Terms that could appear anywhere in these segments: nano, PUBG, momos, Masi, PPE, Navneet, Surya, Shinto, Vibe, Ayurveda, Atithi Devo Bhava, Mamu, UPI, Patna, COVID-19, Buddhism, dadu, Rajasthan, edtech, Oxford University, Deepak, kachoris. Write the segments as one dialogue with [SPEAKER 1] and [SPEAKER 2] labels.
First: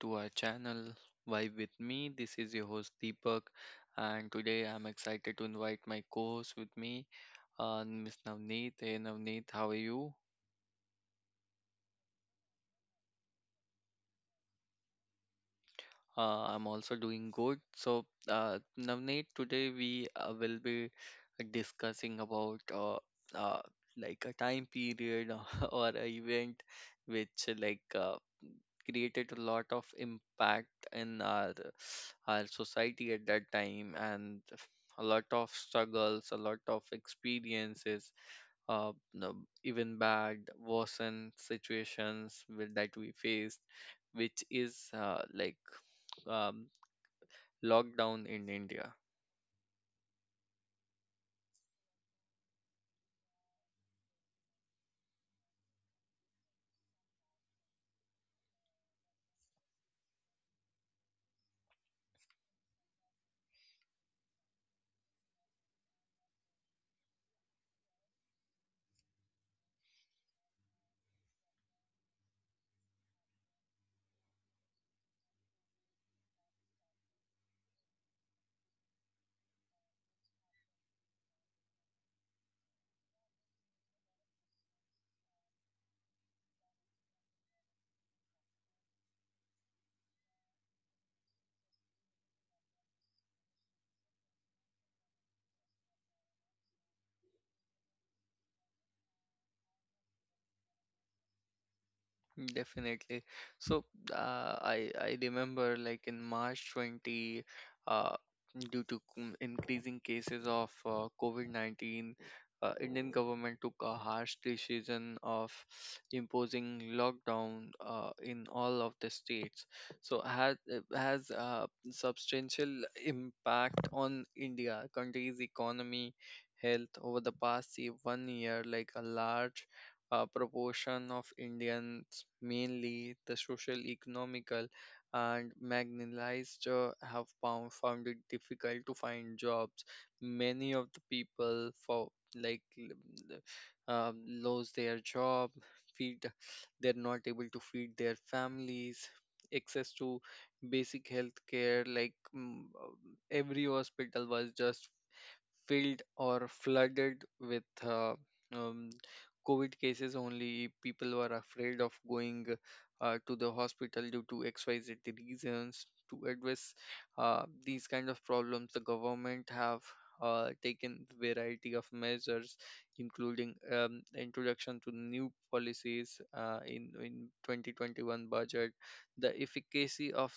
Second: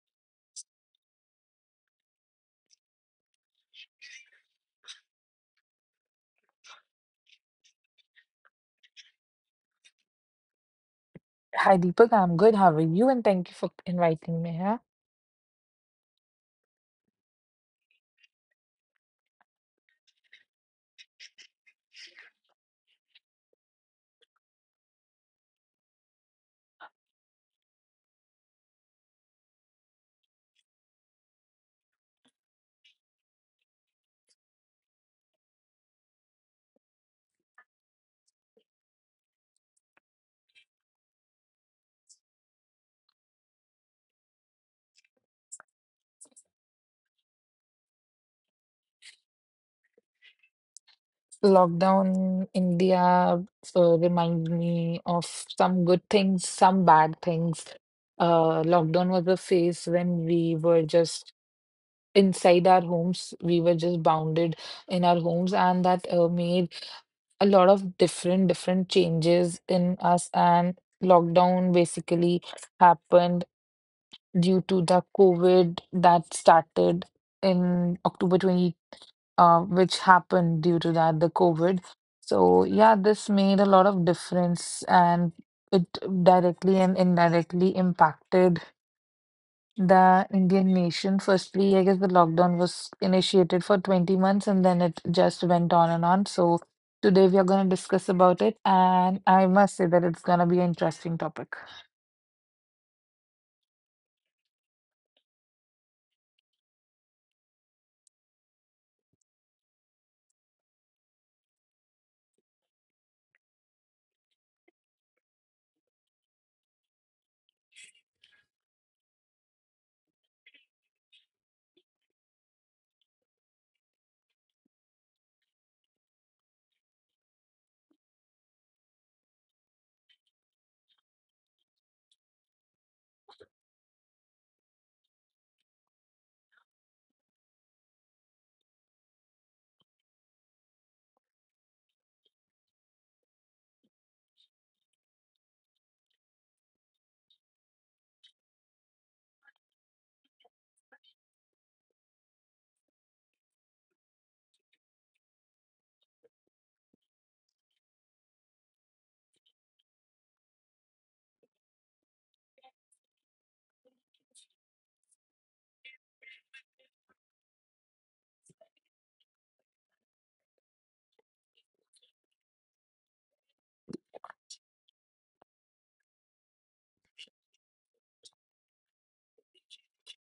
[SPEAKER 1] to our channel Vibe with Me. This is your host Deepak, and today I'm excited to invite my co-host with me, Miss Navneet. Hey Navneet, how are you?
[SPEAKER 2] Hi, Deepak. I'm good. How are you? And thank you for inviting me here.
[SPEAKER 1] I'm also doing good. So, Navneet, today we will be discussing about uh, like a time period or a event which like created a lot of impact in our society at that time and a lot of struggles, a lot of experiences, no, even bad, worsened situations with, that we faced, which is like um, lockdown in India.
[SPEAKER 2] Lockdown India reminds me of some good things, some bad things. Lockdown was a phase when we were just inside our homes. We were just bounded in our homes, and that made a lot of different changes in us. And lockdown basically happened due to the COVID that started in October which happened due to that, the COVID. So yeah, this made a lot of difference and it directly and indirectly impacted the Indian nation. Firstly, I guess the lockdown was initiated for 20 months and then it just went on and on. So today we are going to discuss about it and I must say that it's going to be an interesting topic.
[SPEAKER 1] Definitely. So I remember like in March 20, uh, due to increasing cases of COVID-19, Indian government took a harsh decision of imposing lockdown in all of the states. So has a substantial impact on India country's economy health over the past, say, one year, like a large a proportion of Indians, mainly the social, economical, and marginalized, have found it difficult to find jobs. Many of the people for like lose their job, feed they're not able to feed their families. Access to basic health care, like, every hospital was just filled or flooded with um, COVID cases only. People were afraid of going to the hospital due to XYZ reasons. To address these kind of problems, the government have taken variety of measures, including introduction to new policies in 2021 budget. The efficacy of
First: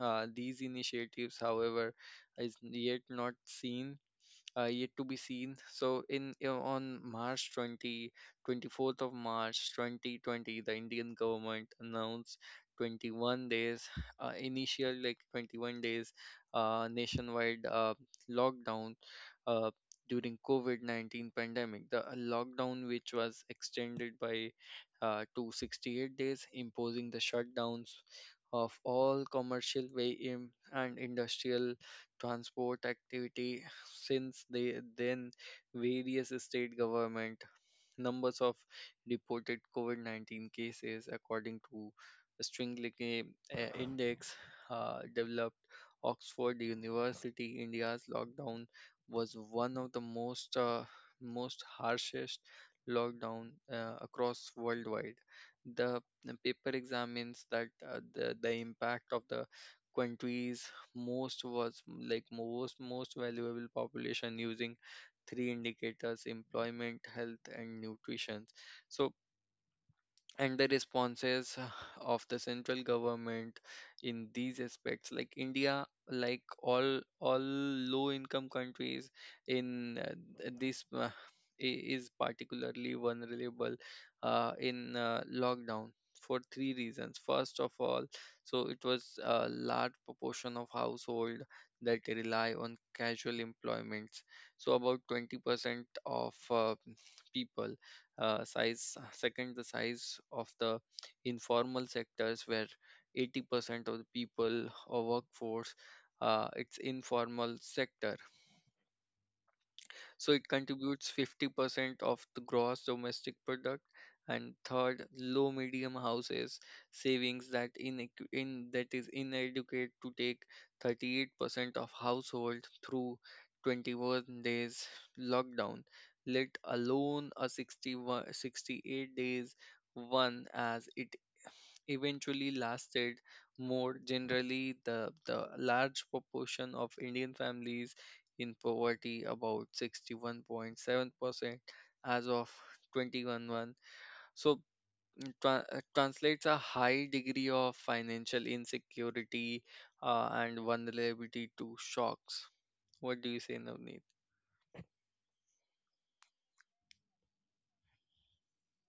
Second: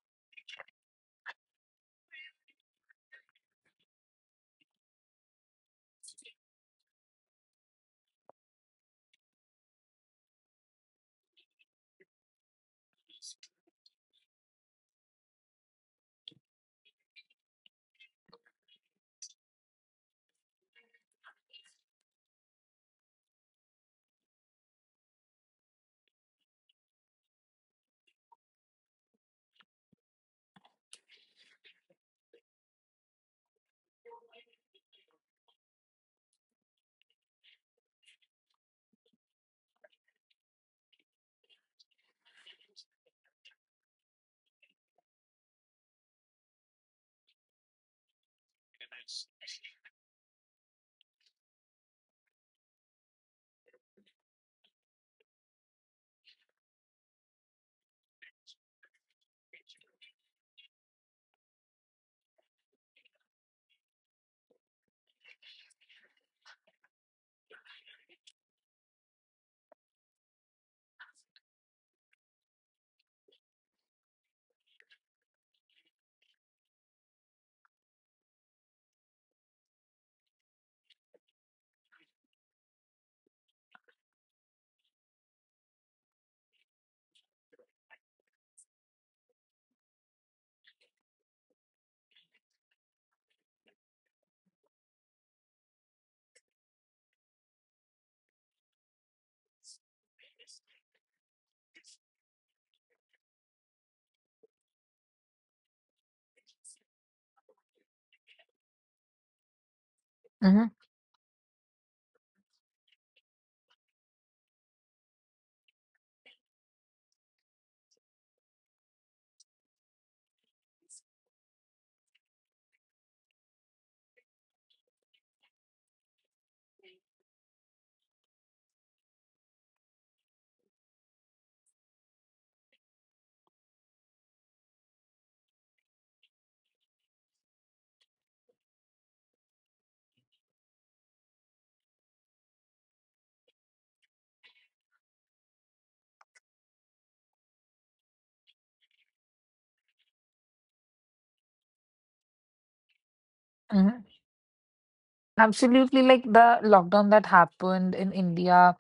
[SPEAKER 1] these initiatives, however, is yet not seen, yet to be seen. So on March twenty twenty fourth of March 2020, the Indian government announced 21 days, initial, like, 21 days nationwide lockdown uh, during COVID-19 pandemic. The lockdown which was extended by to 68 days, imposing the shutdowns of all commercial way in and industrial transport activity. Since they then various state government, numbers of reported COVID-19 cases according to stringlike index developed Oxford University, India's lockdown was one of the most harshest lockdown across worldwide. The the paper examines that the impact of the country's most was like most most valuable population using three indicators: employment, health, and nutrition. So, and the responses of the central government in these aspects, like India, like all low income countries, in this is particularly vulnerable in lockdown for three reasons. First of all, so it was a large proportion of household that rely on casual employments, so about 20% of people. Uh, size second the size of the informal sectors, where 80% of the people or workforce, it's informal sector, so it
[SPEAKER 2] Mm-hmm.
[SPEAKER 1] contributes 50% of the gross domestic product. And third, low medium houses savings, that in that is inadequate to take 38% of household through 21 days lockdown, let alone a 61 68 days one, as it eventually lasted. More generally, the large proportion of Indian families in poverty, about 61.7% as of 2011. So translates a high degree of financial insecurity and vulnerability to shocks. What do you say, Navneet?
[SPEAKER 2] Mm-hmm. Absolutely, like the lockdown that happened in India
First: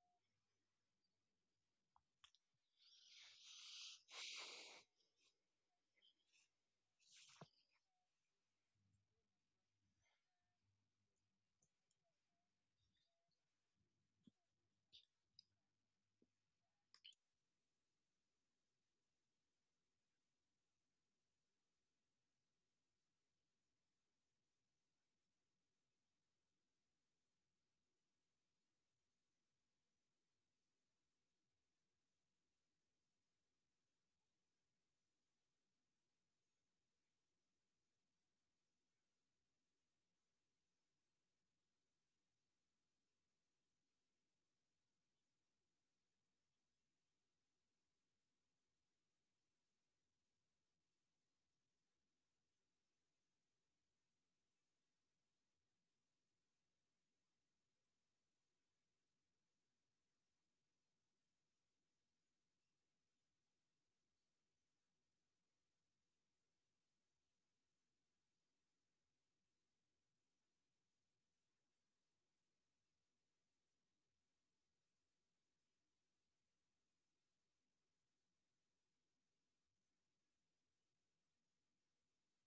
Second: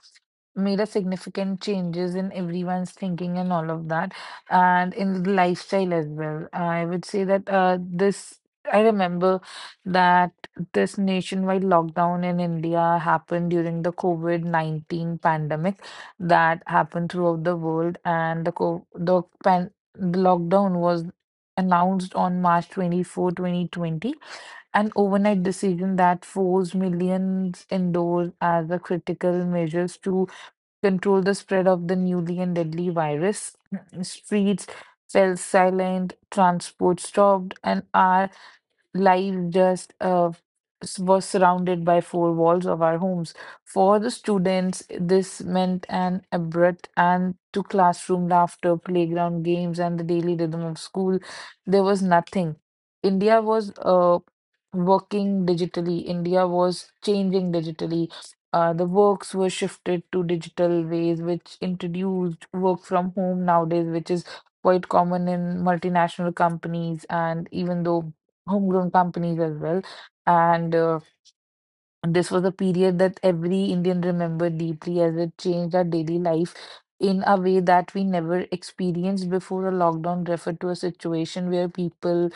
[SPEAKER 2] made a significant changes in everyone's thinking and all of that, and in the lifestyle as well. I would say that this I remember that this nationwide lockdown in India happened during the COVID-19 pandemic that happened throughout the world, and the co the pan the lockdown was announced on March 24, 2020, an overnight decision that forced millions indoors as a critical measures to control the spread of the newly and deadly virus. Streets fell silent, transport stopped, and our life just was surrounded by four walls of our homes. For the students, this meant an abrupt end to classroom laughter, playground games, and the daily rhythm of school. There was nothing. India was working digitally, India was changing digitally. The works were shifted to digital ways, which introduced work from home nowadays, which is quite common in multinational companies. And even though homegrown companies as well. And this was a period that every Indian remembered deeply as it changed our daily life in a way that we never experienced before. A lockdown referred to a situation where people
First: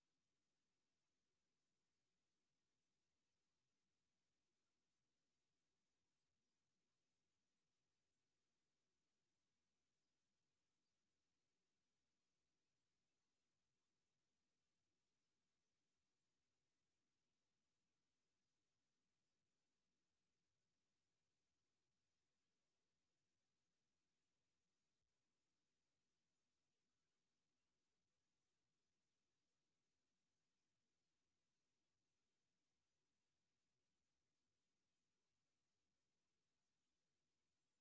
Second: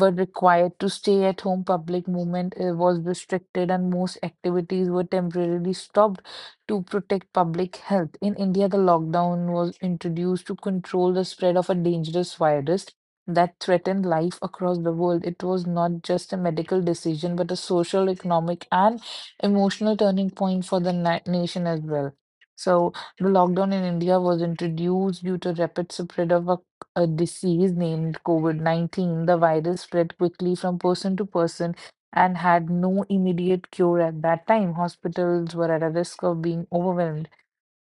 [SPEAKER 2] were required to stay at home, public movement was restricted, and most activities were temporarily stopped to protect public health. In India, the lockdown was introduced to control the spread of a dangerous virus that threatened life across the world. It was not just a medical decision, but a social, economic, and emotional turning point for the nation as well. So, the lockdown in India was introduced due to rapid spread of a disease named COVID-19. The virus spread quickly from person to person and had no immediate cure at that time. Hospitals were at a risk of being overwhelmed.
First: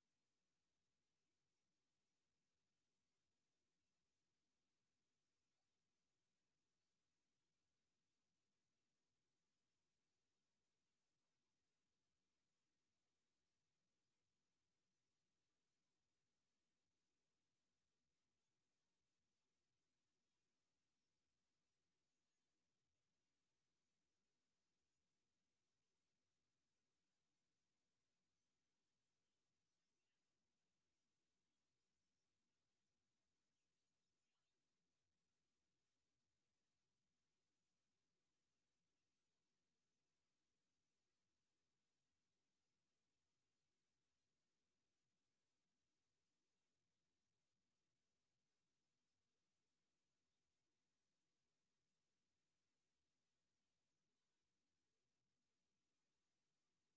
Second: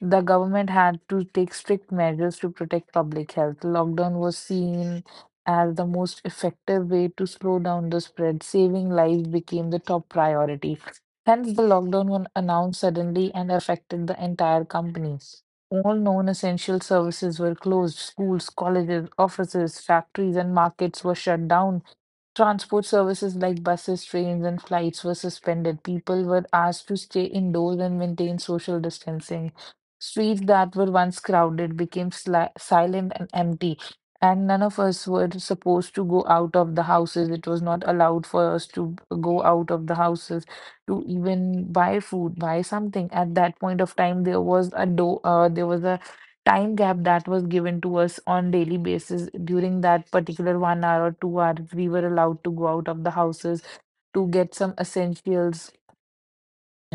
[SPEAKER 2] The government had to take strict measures to protect public health. Lockdown was seen as the most effective way to slow down the spread. Saving lives became the top priority. Hence, the lockdown was announced suddenly and affected the entire company. All non essential services were closed. Schools, colleges, offices, factories, and markets were shut down. Transport services like buses, trains, and flights were suspended. People were asked to stay indoors and maintain social distancing. Streets that were once crowded became silent and empty, and none of us were supposed to go out of the houses. It was not allowed for us to go out of the houses to even buy food, buy something. At that point of time, there was a door. There was a time gap that was given to us on daily basis. During that particular 1 hour or 2 hours, we were allowed to go out of the houses to get some essentials,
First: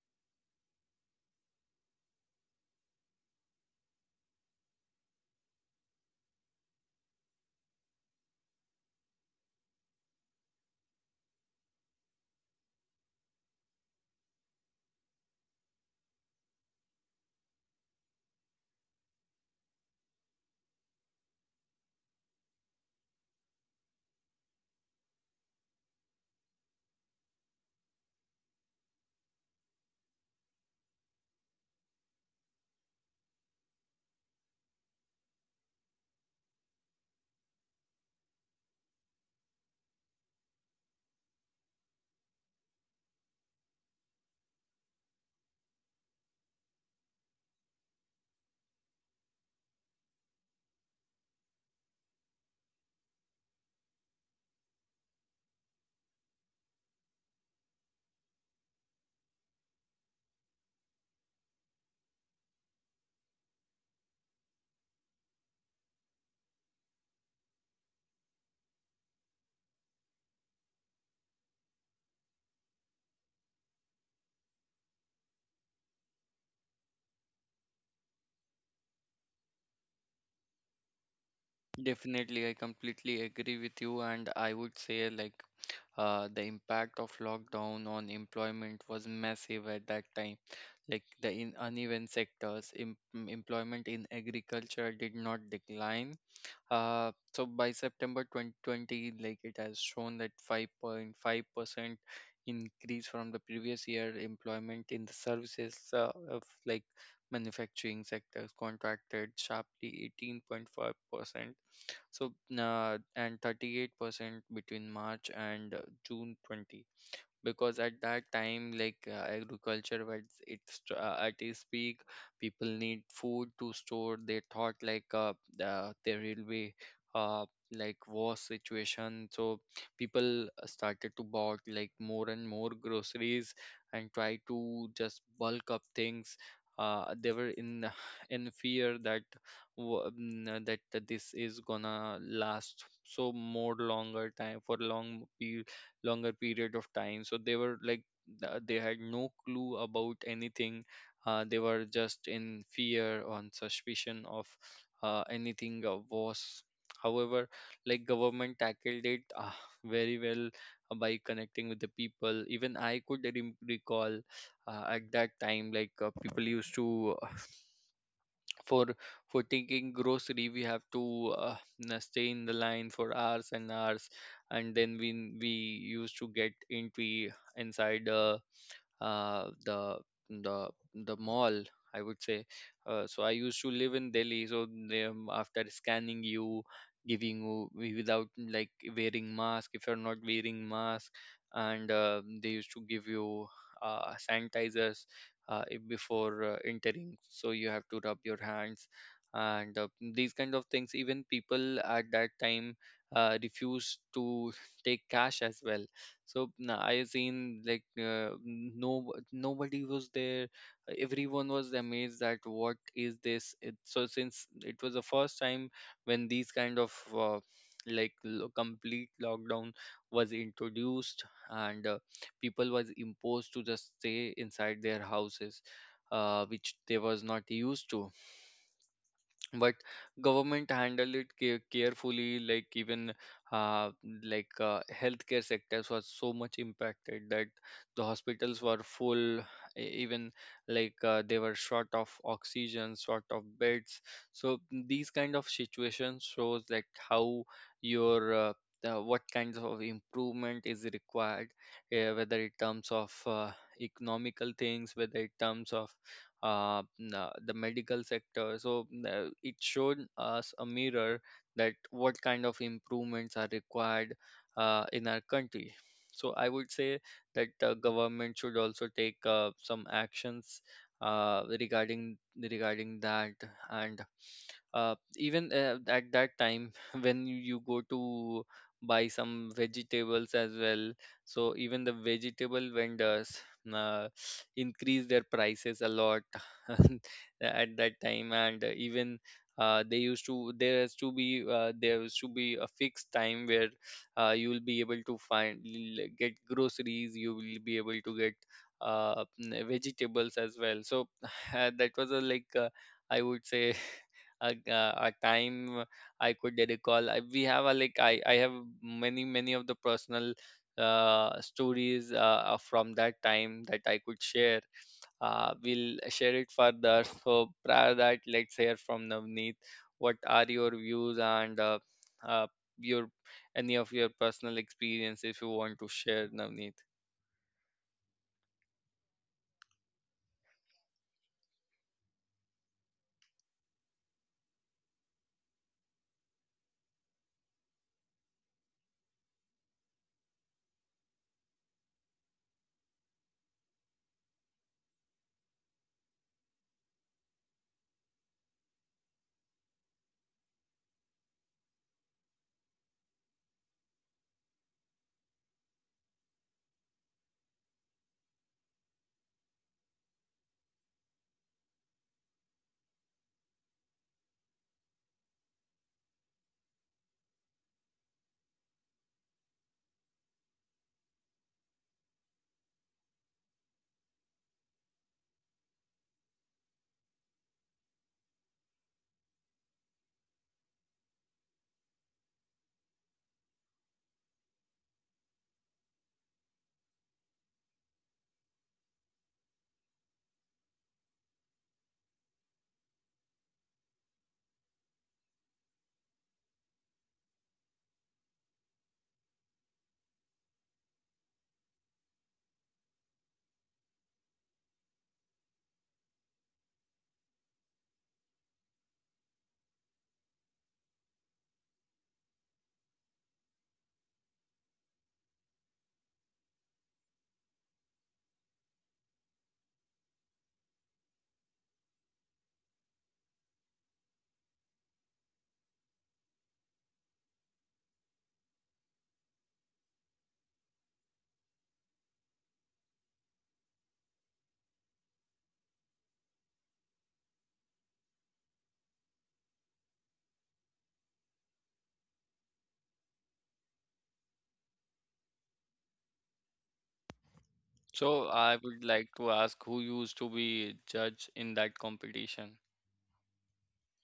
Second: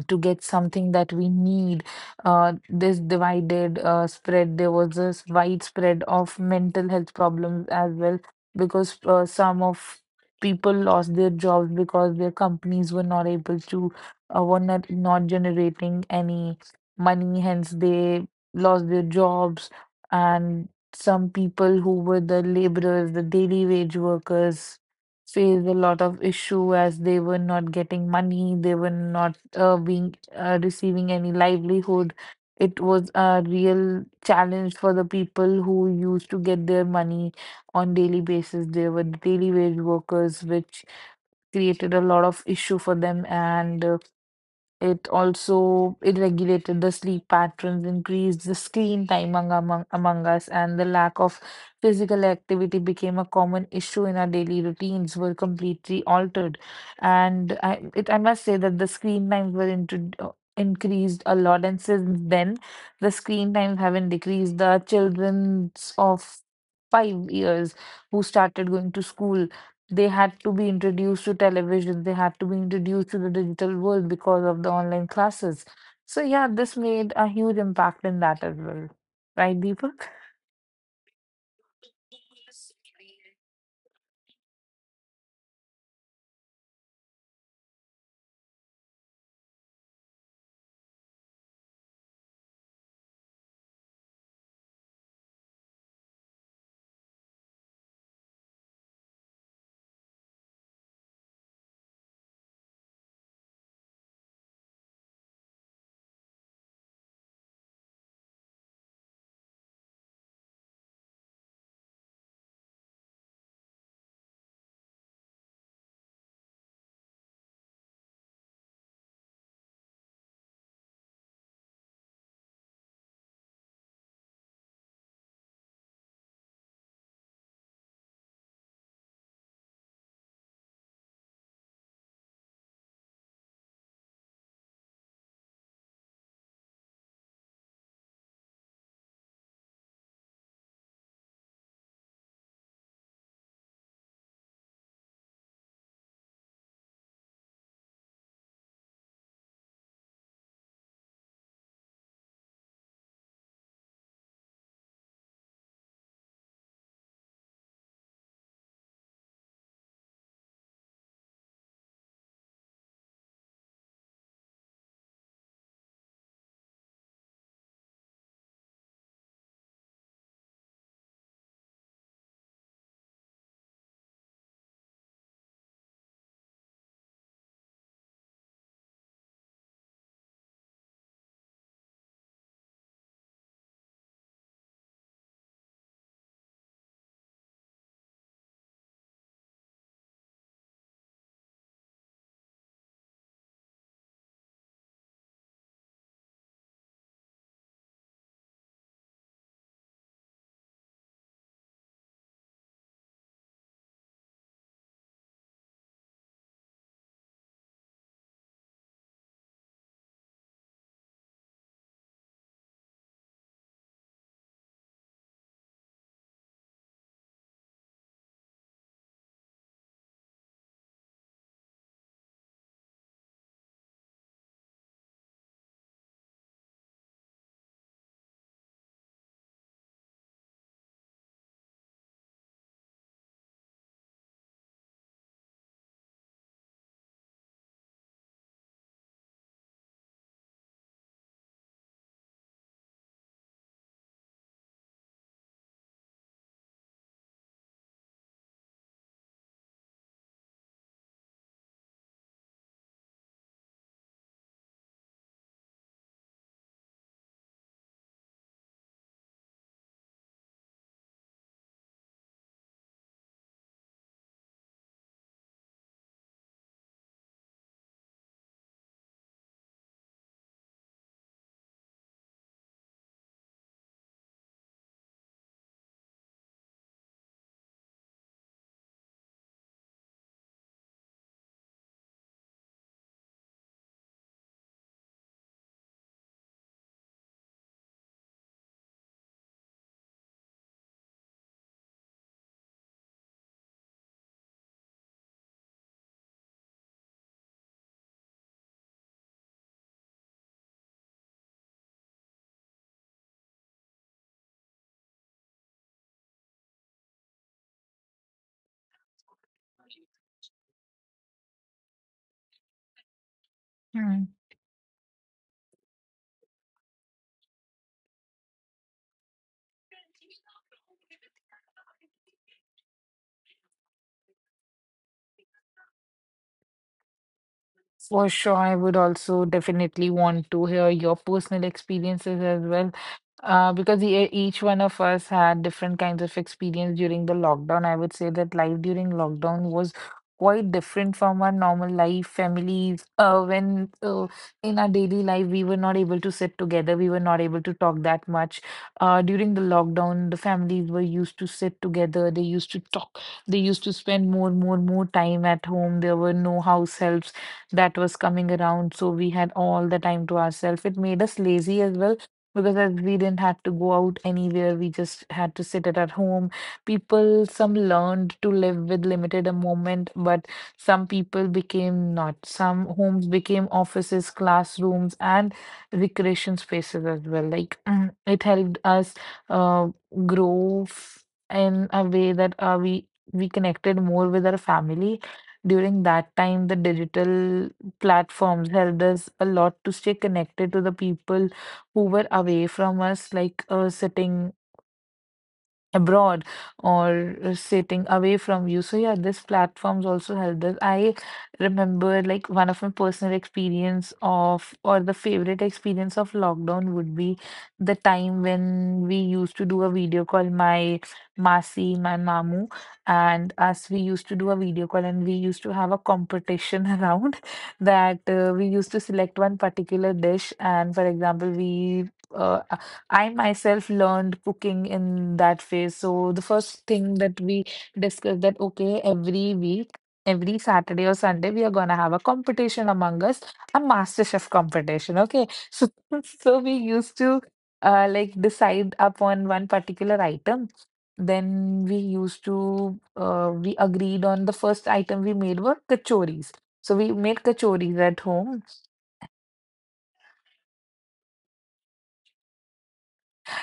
[SPEAKER 2] to get something that we need. There was this widespread of mental health problems as well because some of people lost their jobs because their companies were not able to, were not generating any money, hence they lost their jobs. And some people who were the laborers, the daily wage workers, faced a lot of issue as they were not getting money, they were not being receiving any livelihood. It was a real challenge for the people who used to get their money on daily basis. They were daily wage workers, which created a lot of issue for them, and it also it regulated the sleep patterns, increased the screen time among us, and the lack of physical activity became a common issue in our daily routines were completely altered. And I must say that the screen times were intro increased a lot, and since then the screen times haven't decreased. The childrens of 5 years who started going to school, they had to be introduced to television, they had to be introduced to the digital world because of the online classes. So, yeah, this made a huge impact in that as well. Right, Deepak?
[SPEAKER 1] Definitely, I completely agree with you, and I would say, like, the impact of lockdown on employment was massive at that time. Like the in uneven sectors, employment in agriculture did not decline. So by September 2020, like, it has shown that 5.5% increase from the previous year. Employment in the services, of like manufacturing sectors, contracted sharply 18.5%. So, and 38% between March and June 20, because at that time, like, agriculture was, at its peak. People need food to store. They thought, like, there will be uh, like war situation. So people started to bought, like, more and more groceries and try to just bulk up things. Uh, they were in in fear that that this is gonna last so more longer time, for long longer period of time. So they were like, they had no clue about anything. Uh, they were just in fear on suspicion of anything was. However, like, government tackled it very well by connecting with the people. Even I could recall, at that time, like, people used to, for for taking grocery, we have to stay in the line for hours and hours, and then we used to get entry inside uh, the the the mall, I would say. Uh, so I used to live in Delhi, so they, after scanning you, giving you, without like wearing mask, if you're not wearing mask, and they used to give you sanitizers, before entering, so you have to rub your hands, and these kind of things. Even people at that time refused to take cash as well. So I seen, like, no nobody was there. Everyone was amazed that what is this it, so since it was the first time when these kind of like complete lockdown was introduced, and people was imposed to just stay inside their houses, which they was not used to. But government handled it carefully, like, even, uh, like, healthcare sectors was so much impacted that the hospitals were full, even, like, they were short of oxygen, short of beds. So these kind of situations shows, like, how your what kinds of improvement is required, whether in terms of economical things, whether in terms of the medical sector. So it showed us a mirror, that what kind of improvements are required in our country. So I would say that government should also take some actions regarding that. And even at that time, when you go to buy some vegetables as well, so even the vegetable vendors, uh, increase their prices a lot at that time. And even they used to, there used to be a fixed time where you will be able to get groceries, you will be able to get vegetables as well. So that was a, like, I would say, a time I could recall. I, we have a like I have many of the personal stories from that time that I could
[SPEAKER 2] Hmm.
[SPEAKER 1] share. We'll share it further. So prior that, let's hear from Navneet. What are your views and uh, your any of your personal experience if you want to share, Navneet?
[SPEAKER 2] For sure, I would also definitely want to hear your personal experiences as well, because each one of us had different kinds of experience during the lockdown. I would say that life during lockdown was quite different from our normal life. Families, when in our daily life we were not able to sit together, we were not able to talk that much. During the lockdown, the families were used to sit together. They used to talk. They used to spend more time at home. There were no house helps that was coming around. So we had all the time to ourselves. It made us lazy as well because as we didn't have to go out anywhere. We just had to sit at our home. People, some learned to live with limited a moment, but some people became not. Some homes became offices, classrooms, and recreation spaces as well. Like it helped us uh, grow in a way that we connected more with our family. During that time, the digital platforms helped us a lot to stay connected to the people who were away from us, like sitting abroad or sitting away from you. So yeah, this platforms also helped us. I remember like one of my personal experience of or the favorite experience of lockdown would be the time when we used to do a video call, my Masi, my Mamu, and us, we used to do a video call and we used to have a competition around that we used to select one particular dish and for example, we I myself learned cooking in that phase. So the first thing that we discussed that okay, every week, every Saturday or Sunday, we are gonna have a competition among us, a master chef competition. Okay. So so we used to decide upon one particular item. Then we used to we agreed on the first item we made were kachoris. So we made
[SPEAKER 1] So
[SPEAKER 2] kachoris
[SPEAKER 1] I
[SPEAKER 2] at
[SPEAKER 1] would
[SPEAKER 2] home.
[SPEAKER 1] like to ask, who used to be judge in that competition?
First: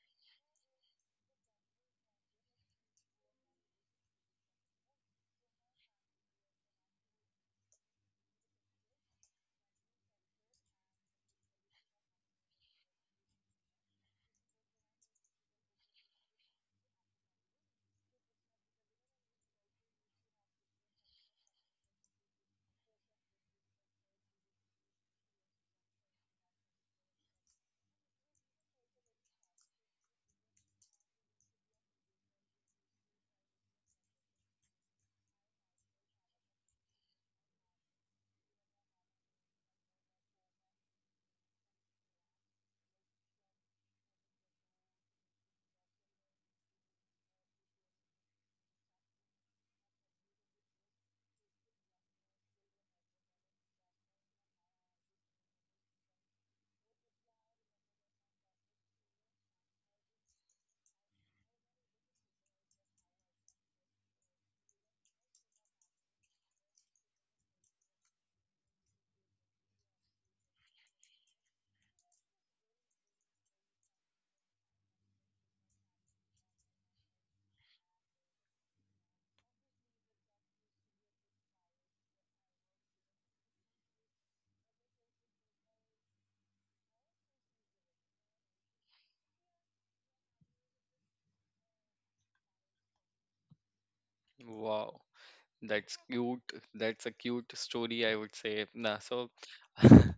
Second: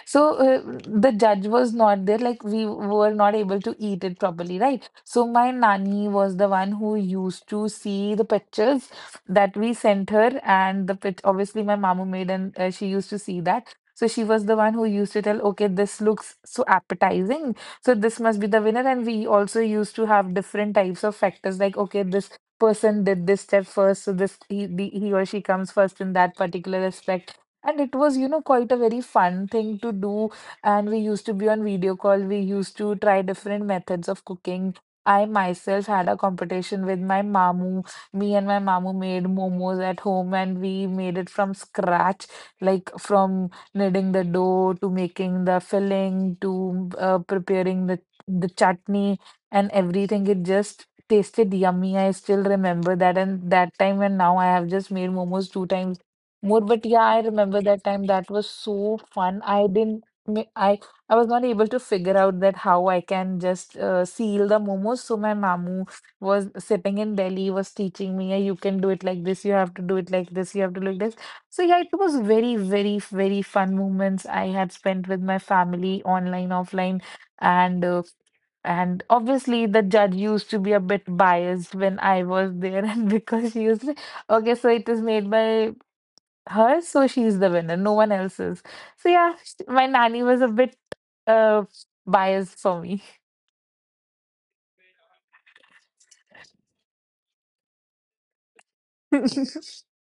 [SPEAKER 2] So the judge was not there, like we were not able to eat it properly, right? So my nanny was the one who used to see the pictures that we sent her, and the pic obviously my mama made, and she used to see that. So she was the one who used to tell, okay, this looks so appetizing. So this must be the winner. And we also used to have different types of factors, like, okay, this person did this step first, so he or she comes first in that particular aspect and it was, you know, quite a very fun thing to do. And we used to be on video call. We used to try different methods of cooking. I myself had a competition with my mamu. Me and my mamu made momos at home and we made it from scratch, like from kneading the dough to making the filling to preparing the chutney and everything. It just tasted yummy. I still remember that. And that time and now I have just made momos two times more, but yeah, I remember that time. That was so fun. I didn't, ma- I was not able to figure out that how I can just seal the momos. So my mamu was sitting in Delhi, was teaching me, "Yeah, you can do it like this. You have to do it like this. You have to do it like this." So yeah, it was very fun moments I had spent with my family, online, offline, and and obviously the judge used to be a bit biased when I was there, and because she used to— okay, so it is made by her, so she's the winner. No one else is. So yeah, my nanny was a bit uh biased for me.
[SPEAKER 1] Wow. That's cute. That's a cute story, I would say. Nah, so,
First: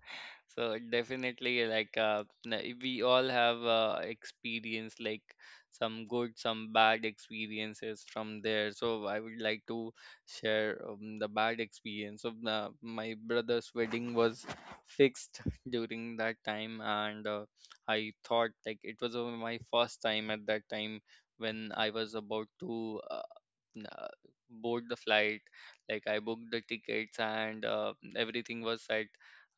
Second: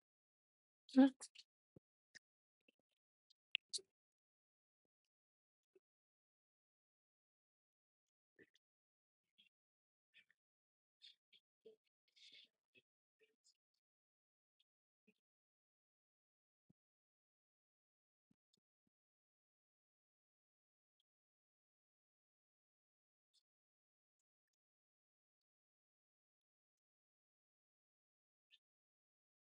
[SPEAKER 1] so definitely, like, we all have experience, like some good, some bad experiences from there. So I would like to share the bad experience of, my brother's wedding was fixed during that time, and I thought, like, it was my first time at that time, when I was about to uh, board the flight, like I booked the tickets and everything was set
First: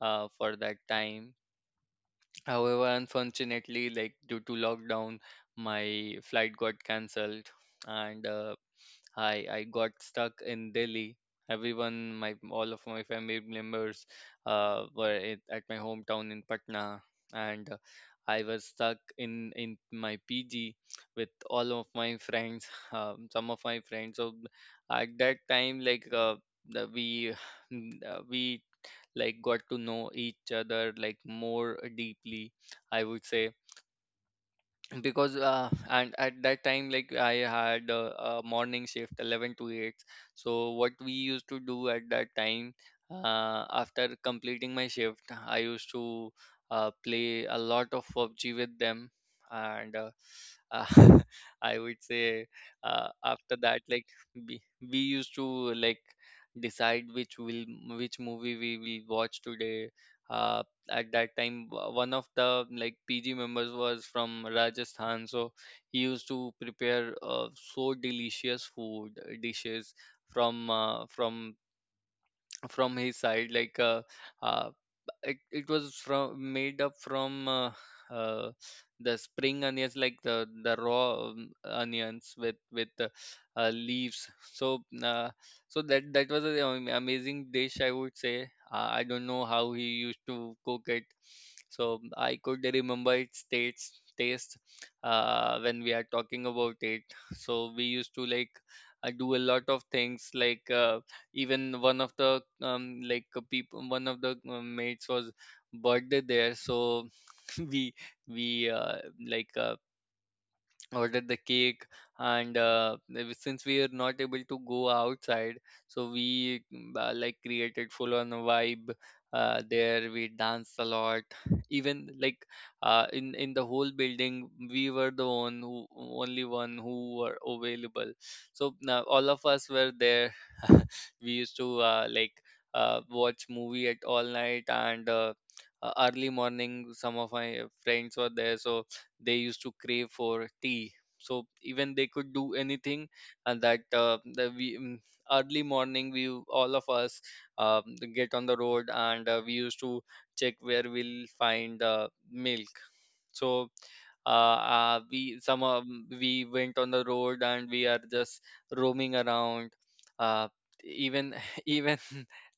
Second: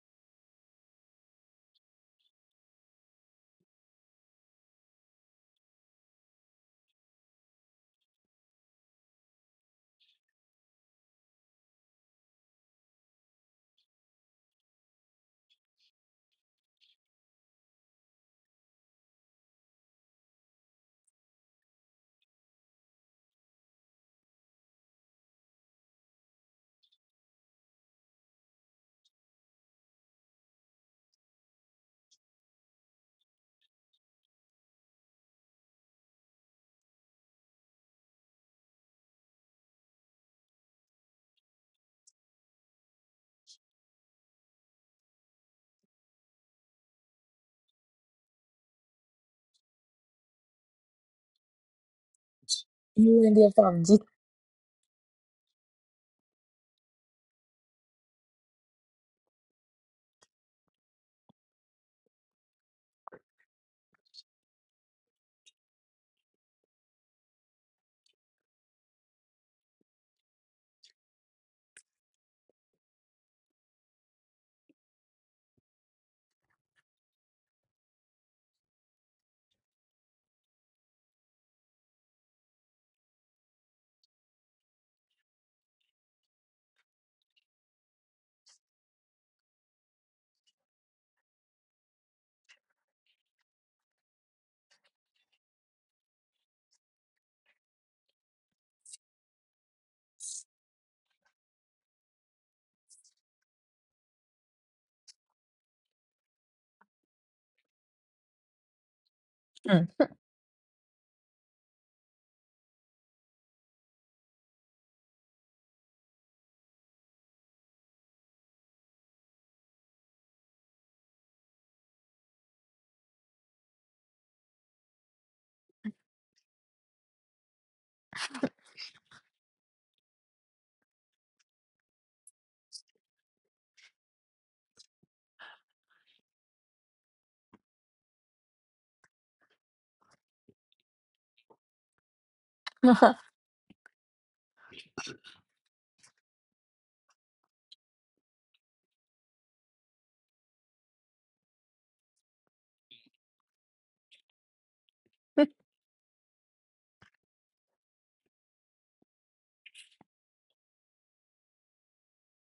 [SPEAKER 1] for that time. However, unfortunately, like, due to lockdown, my flight got cancelled, and I got stuck in Delhi. Everyone, my all of my family members were at my hometown in Patna, and I was stuck in my PG with all of my friends, some of my friends. So at that time, like, we we like got to know each other, like, more deeply. I would say because and at that time, like I had a morning shift 11 to 8. So what we used to do at that time, after completing my shift, I used to play a lot of PUBG with them. And uh, I would say,
[SPEAKER 2] You and your
[SPEAKER 1] after that,
[SPEAKER 2] PUBG.
[SPEAKER 1] like we, we used to like decide which will, which movie we will watch today. uh, at that time, one of the, like, PG members was from Rajasthan, so he used to prepare so delicious food, dishes from uh, from from his side, like, uh it was from, made up from, uh the spring onions, like the raw onions with with leaves. So uh, so that was an amazing dish, I would say. I don't know how he used to cook it, so I could remember its taste when we are talking about it. So we used to, like, do a lot of things, like, even one of the like people, one of the mates was birthday there, so we we like uh,
[SPEAKER 2] Hmm.
[SPEAKER 1] ordered the cake. And since we are not able to go outside, so we like created full on vibe there. We danced a lot. Even, like, in the whole building we were the one who, only one who were available. So now all of us were there. We used to watch movie at all night. And Early morning, some of my friends were there, so they used to crave for tea, so even they could do anything. And that, early morning, we, all of us, um, get on the road and we used to check where we'll find milk. So we went on the road and we are just roaming around. uh, Even even,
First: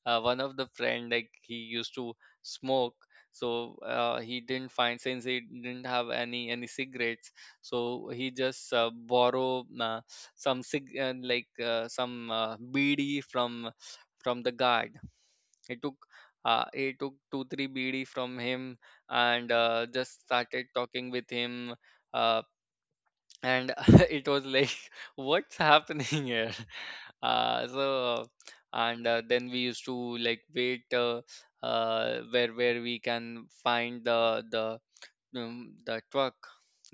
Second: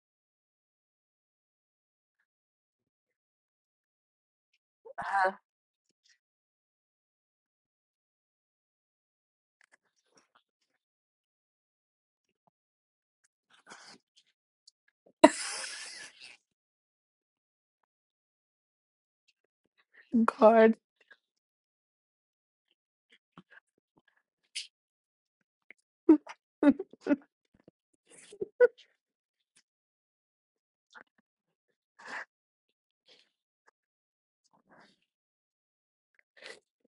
[SPEAKER 1] one of the friend, like, he used to smoke. So he didn't find, since
[SPEAKER 2] Ah,
[SPEAKER 1] he didn't have any cigarettes. So he just borrow some cig- like some bd from the guard. He took, he took 2-3 bd from him, and just started
[SPEAKER 2] God.
[SPEAKER 1] talking with him. uh, and it was like what's happening here. uh so and then we used to, like, wait, where we can find the truck,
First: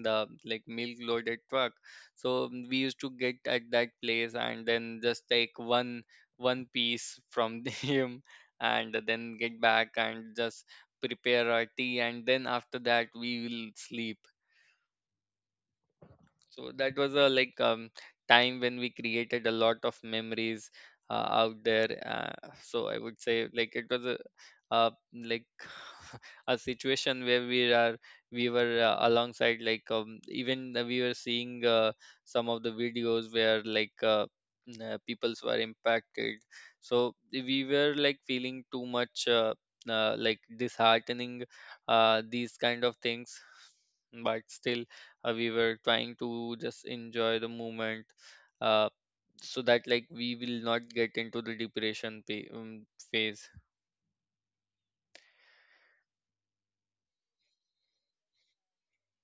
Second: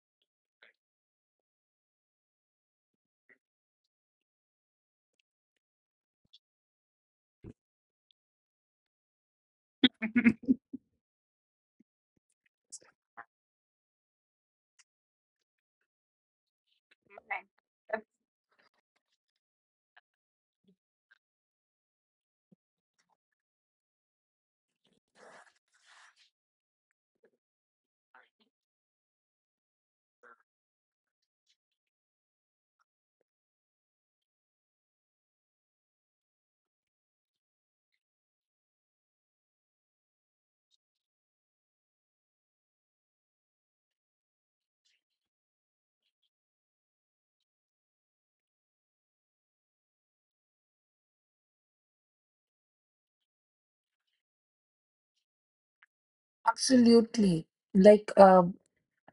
[SPEAKER 1] the like milk loaded truck. So we used to get at that place and then just take one piece from him, and then get back and just prepare our tea, and then after that we will sleep. So that was a, like, time when we created a lot of memories out there. So I would say like it was a like a situation where we were alongside, like, even we were seeing some of the videos where, like, peoples were impacted. So we were, like, feeling too much like disheartening these kind of things, but still we were trying to just enjoy the moment, uh, so that, like, we will not get into the depression, phase.
[SPEAKER 2] Absolutely. Like, um,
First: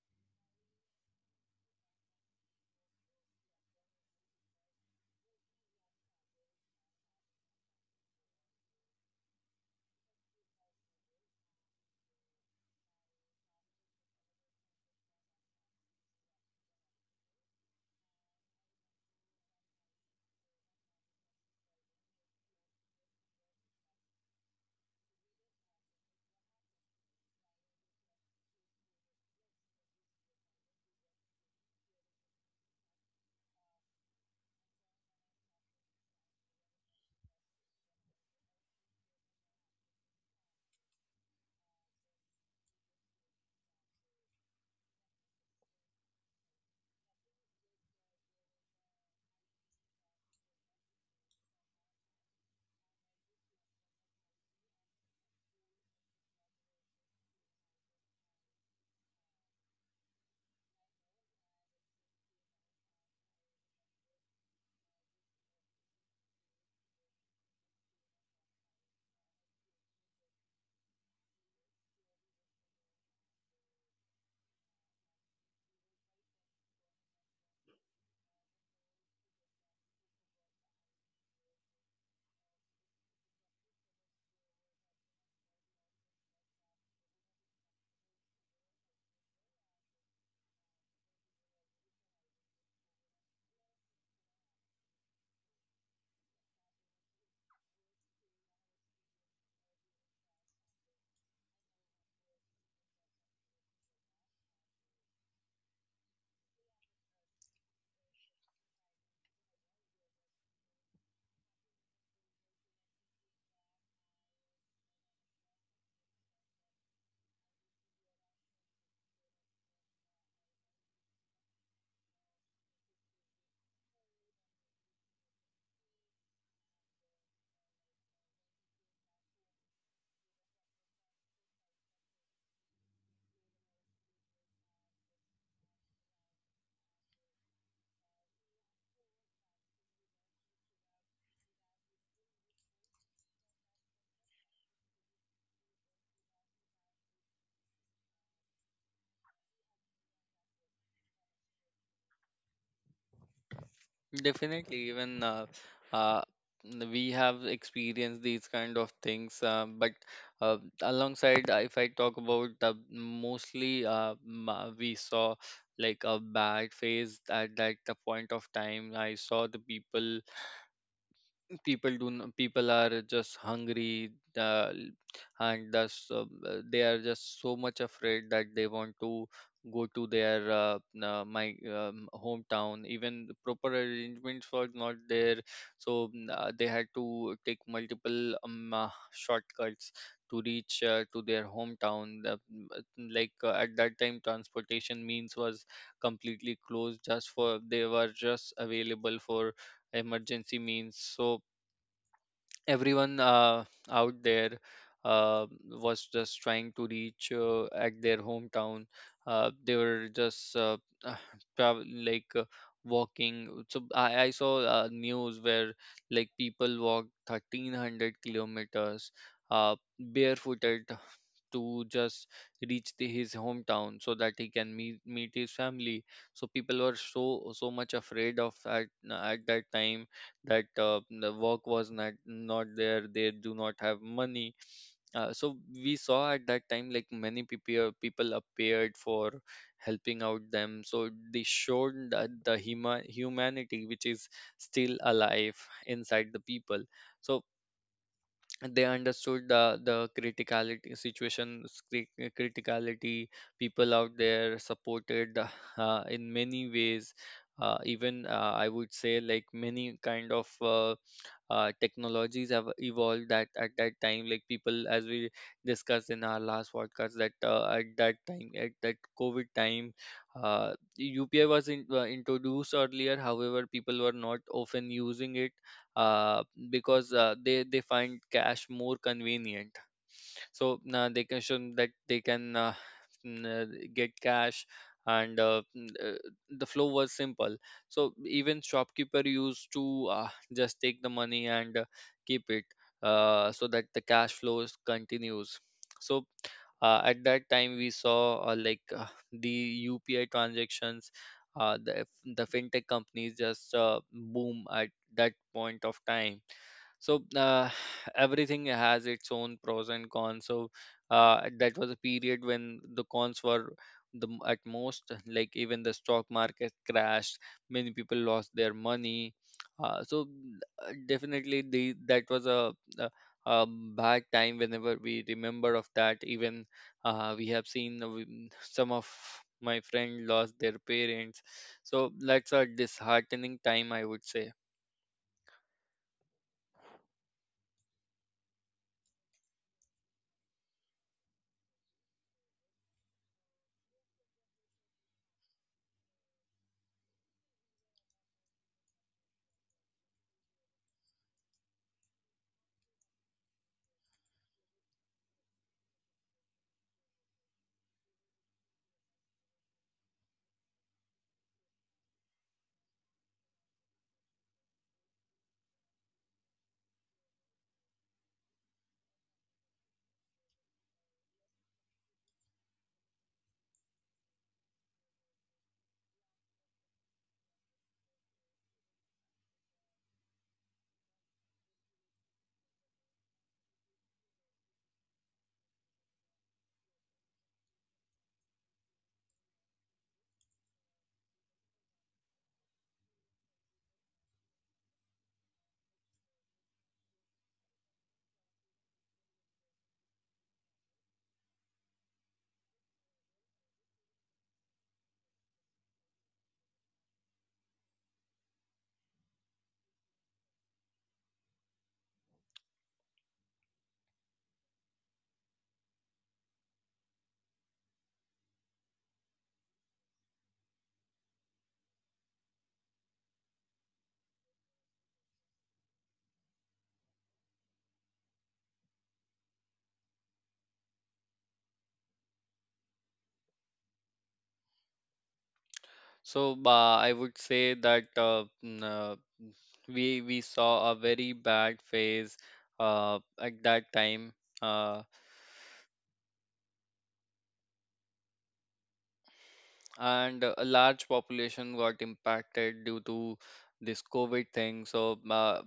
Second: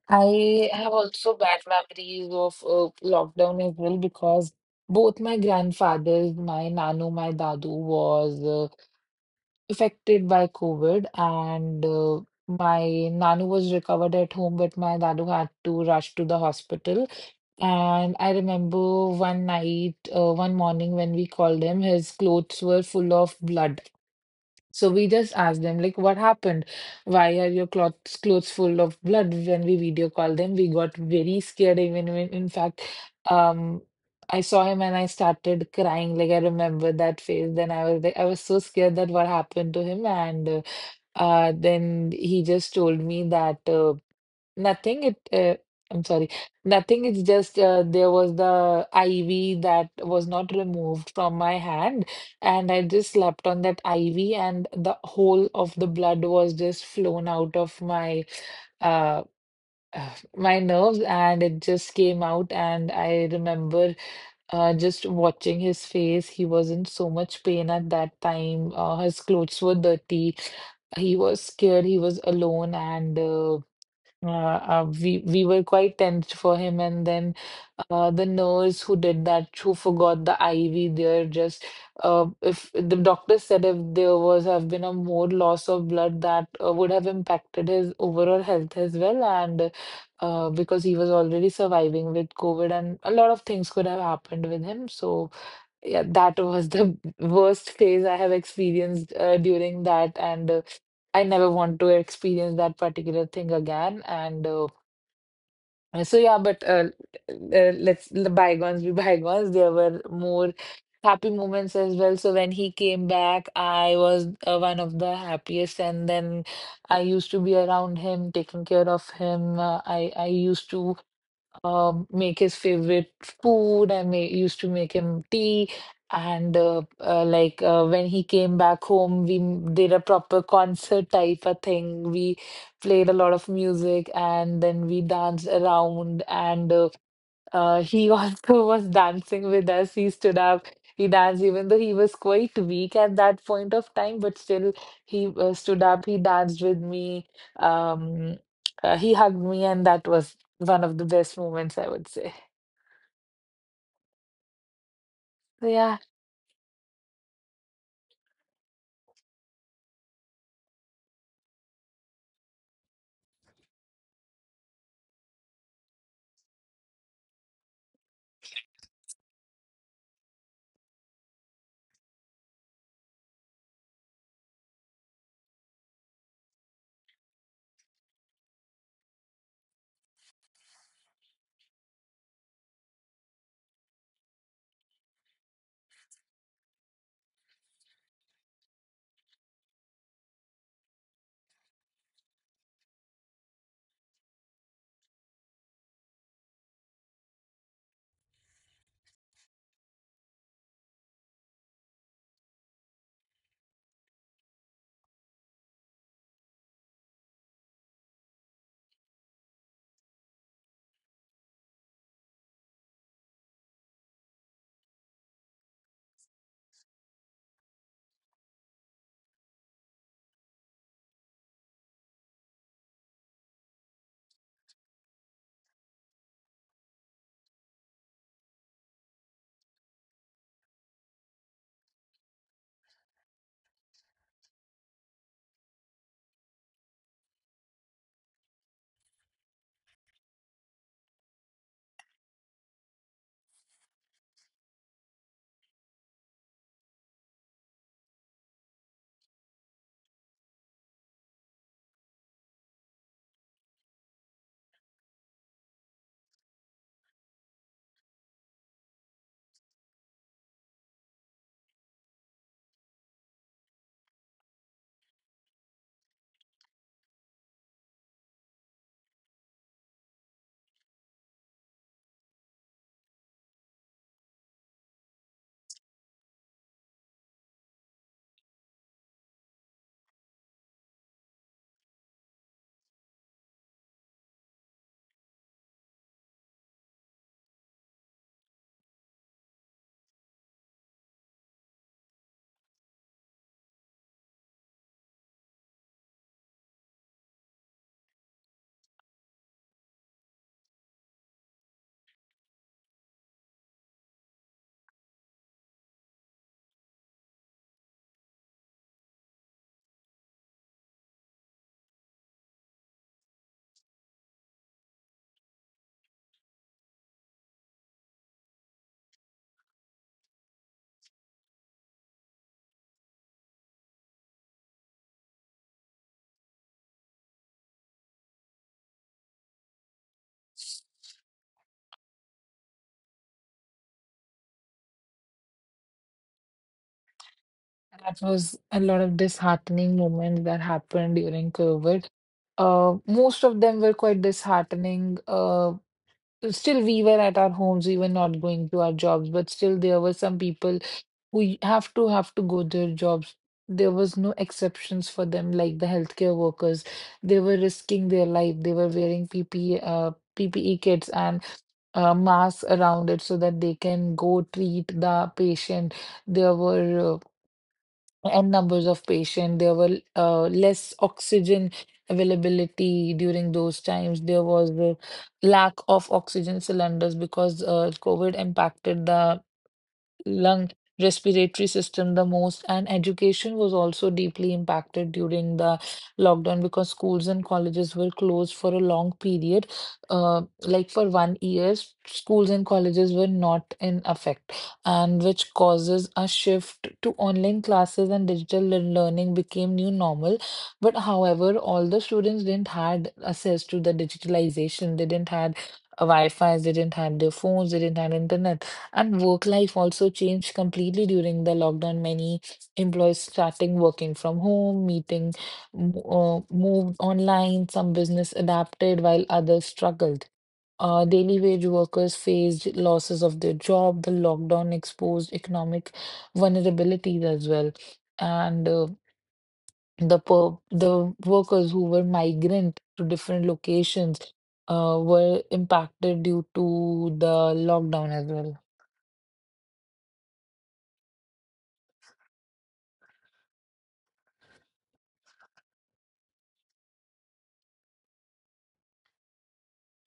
[SPEAKER 2] I have also bad memories of lockdown as well because both my grandfathers, my nano, my dadu was affected by COVID, and my nano was recovered at home, but my dadu had to rush to the hospital. And I remember one night, one morning when we called him, his clothes were full of blood. So we just asked them, like, what happened? Why are your clothes full of blood? When we video called them, we got very scared. Even when, in fact, um, I saw him and I started crying. Like I remember that face. Then I was like, I was so scared that what happened to him. And Then he just told me that nothing. It I'm sorry, nothing. It's just there was the IV that was not removed from my hand and I just slept on that IV, and the whole of the blood was just flown out of my uh my nerves, and it just came out. And I remember just watching his face. He was in so much pain at that time. His clothes were dirty. He was scared. He was alone, and we were quite tensed for him, and then the nurse who did that, who forgot the IV there, just if the doctor said if there was have been a more loss of blood, that would have impacted his overall health as well, and because he was already surviving with COVID, and a lot of things could have happened with him, so yeah, that was the worst phase I have experienced during that, and I never want to experience that particular thing again. Yeah, but let's the bygones be bygones. There were more happy moments as well. So when he came back, I was one of the happiest, and then I used to be around him, taking care of him. I used to make his favorite food. I ma used to make him tea. And like When he came back home, we did a proper concert type of thing. We played a lot of music and then we danced around. And He also was dancing with us. He stood up, he danced, even though he was quite weak at that point of time, but still he stood up, he danced with me, um, he hugged me, and that was one of the best moments, I would say.
[SPEAKER 1] Definitely, even,
[SPEAKER 2] So, yeah,
[SPEAKER 1] uh, we have experienced these kind of things, but uh, alongside, if I talk about, mostly, we saw like a bad phase. At that, the point of time, I saw the people are just hungry, uh, and thus they are just so much afraid that they want to go to their, my hometown. Even the proper arrangements were not there, so they had to take multiple shortcuts to reach to their hometown. Like, at that time, transportation means was completely closed, just for, they were just available for emergency means. So everyone out there was just trying to reach at their hometown. They were just travel, like, walking. So I saw news where like people walked 1300 kilometers barefooted to just reach the, his hometown so that he can meet his family. So people were so much afraid of at that time that the work was not there, they do not have money. So we saw at that time like many people appeared for helping out them, so they showed that the humanity which is still alive inside the people. So they understood the criticality situation. cri- Criticality, people out there supported in many ways. Even, I would say, like, many kind of technologies have evolved. That at that time, like, people, as we discussed in our last podcast, that at that time, at that COVID time, uh, UPI was in, introduced earlier, however people were not often using it, uh, because they find cash more convenient. So they can show that they can, n- uh, get cash, and the flow was simple. So even shopkeeper used to just take the money and keep it, so that the cash flows continues. So at that time we saw the UPI transactions, uh, the the fintech companies just boom at that point of time. So everything has its own pros and cons. So that was a period when the cons were at most, like, even the stock market crashed, many people lost their money. So definitely the that was a a bad time whenever we remember of that. Even we have seen, some of my friend lost their parents. So that's a disheartening time, I would say.
[SPEAKER 2] that was a lot of disheartening moments that happened during COVID. Most of them were quite disheartening. Still we were at our homes, we were not going to our jobs, but still there were some people who have to go their jobs. There was no exceptions for them, like the healthcare workers. They were risking their life. They were wearing PPE kits and masks around it so that they can go treat the patient. There were and numbers of patients. There were less oxygen availability during those times. There was the lack of oxygen cylinders because COVID impacted the lung respiratory system the most, and education was also deeply impacted during the lockdown because schools and colleges were closed for a long period, like for 1 year s- schools and colleges were not in effect, and which causes a shift to online classes and digital learning became new normal. But however, all the students didn't had access to the digitalization. They didn't had a wi fi, they didn't have their phones, they didn't have internet. And work life also changed completely during the lockdown. Many employees starting working from home, meeting moved online, some business adapted while others struggled. Daily wage workers faced losses of their job. The lockdown exposed economic vulnerabilities as well. And The per the workers who were migrant to different locations were impacted
[SPEAKER 1] So
[SPEAKER 2] due
[SPEAKER 1] I would
[SPEAKER 2] to the
[SPEAKER 1] say that,
[SPEAKER 2] lockdown as well.
[SPEAKER 1] we saw a very bad phase at that time. Uh, and a large population got impacted due to this COVID thing. So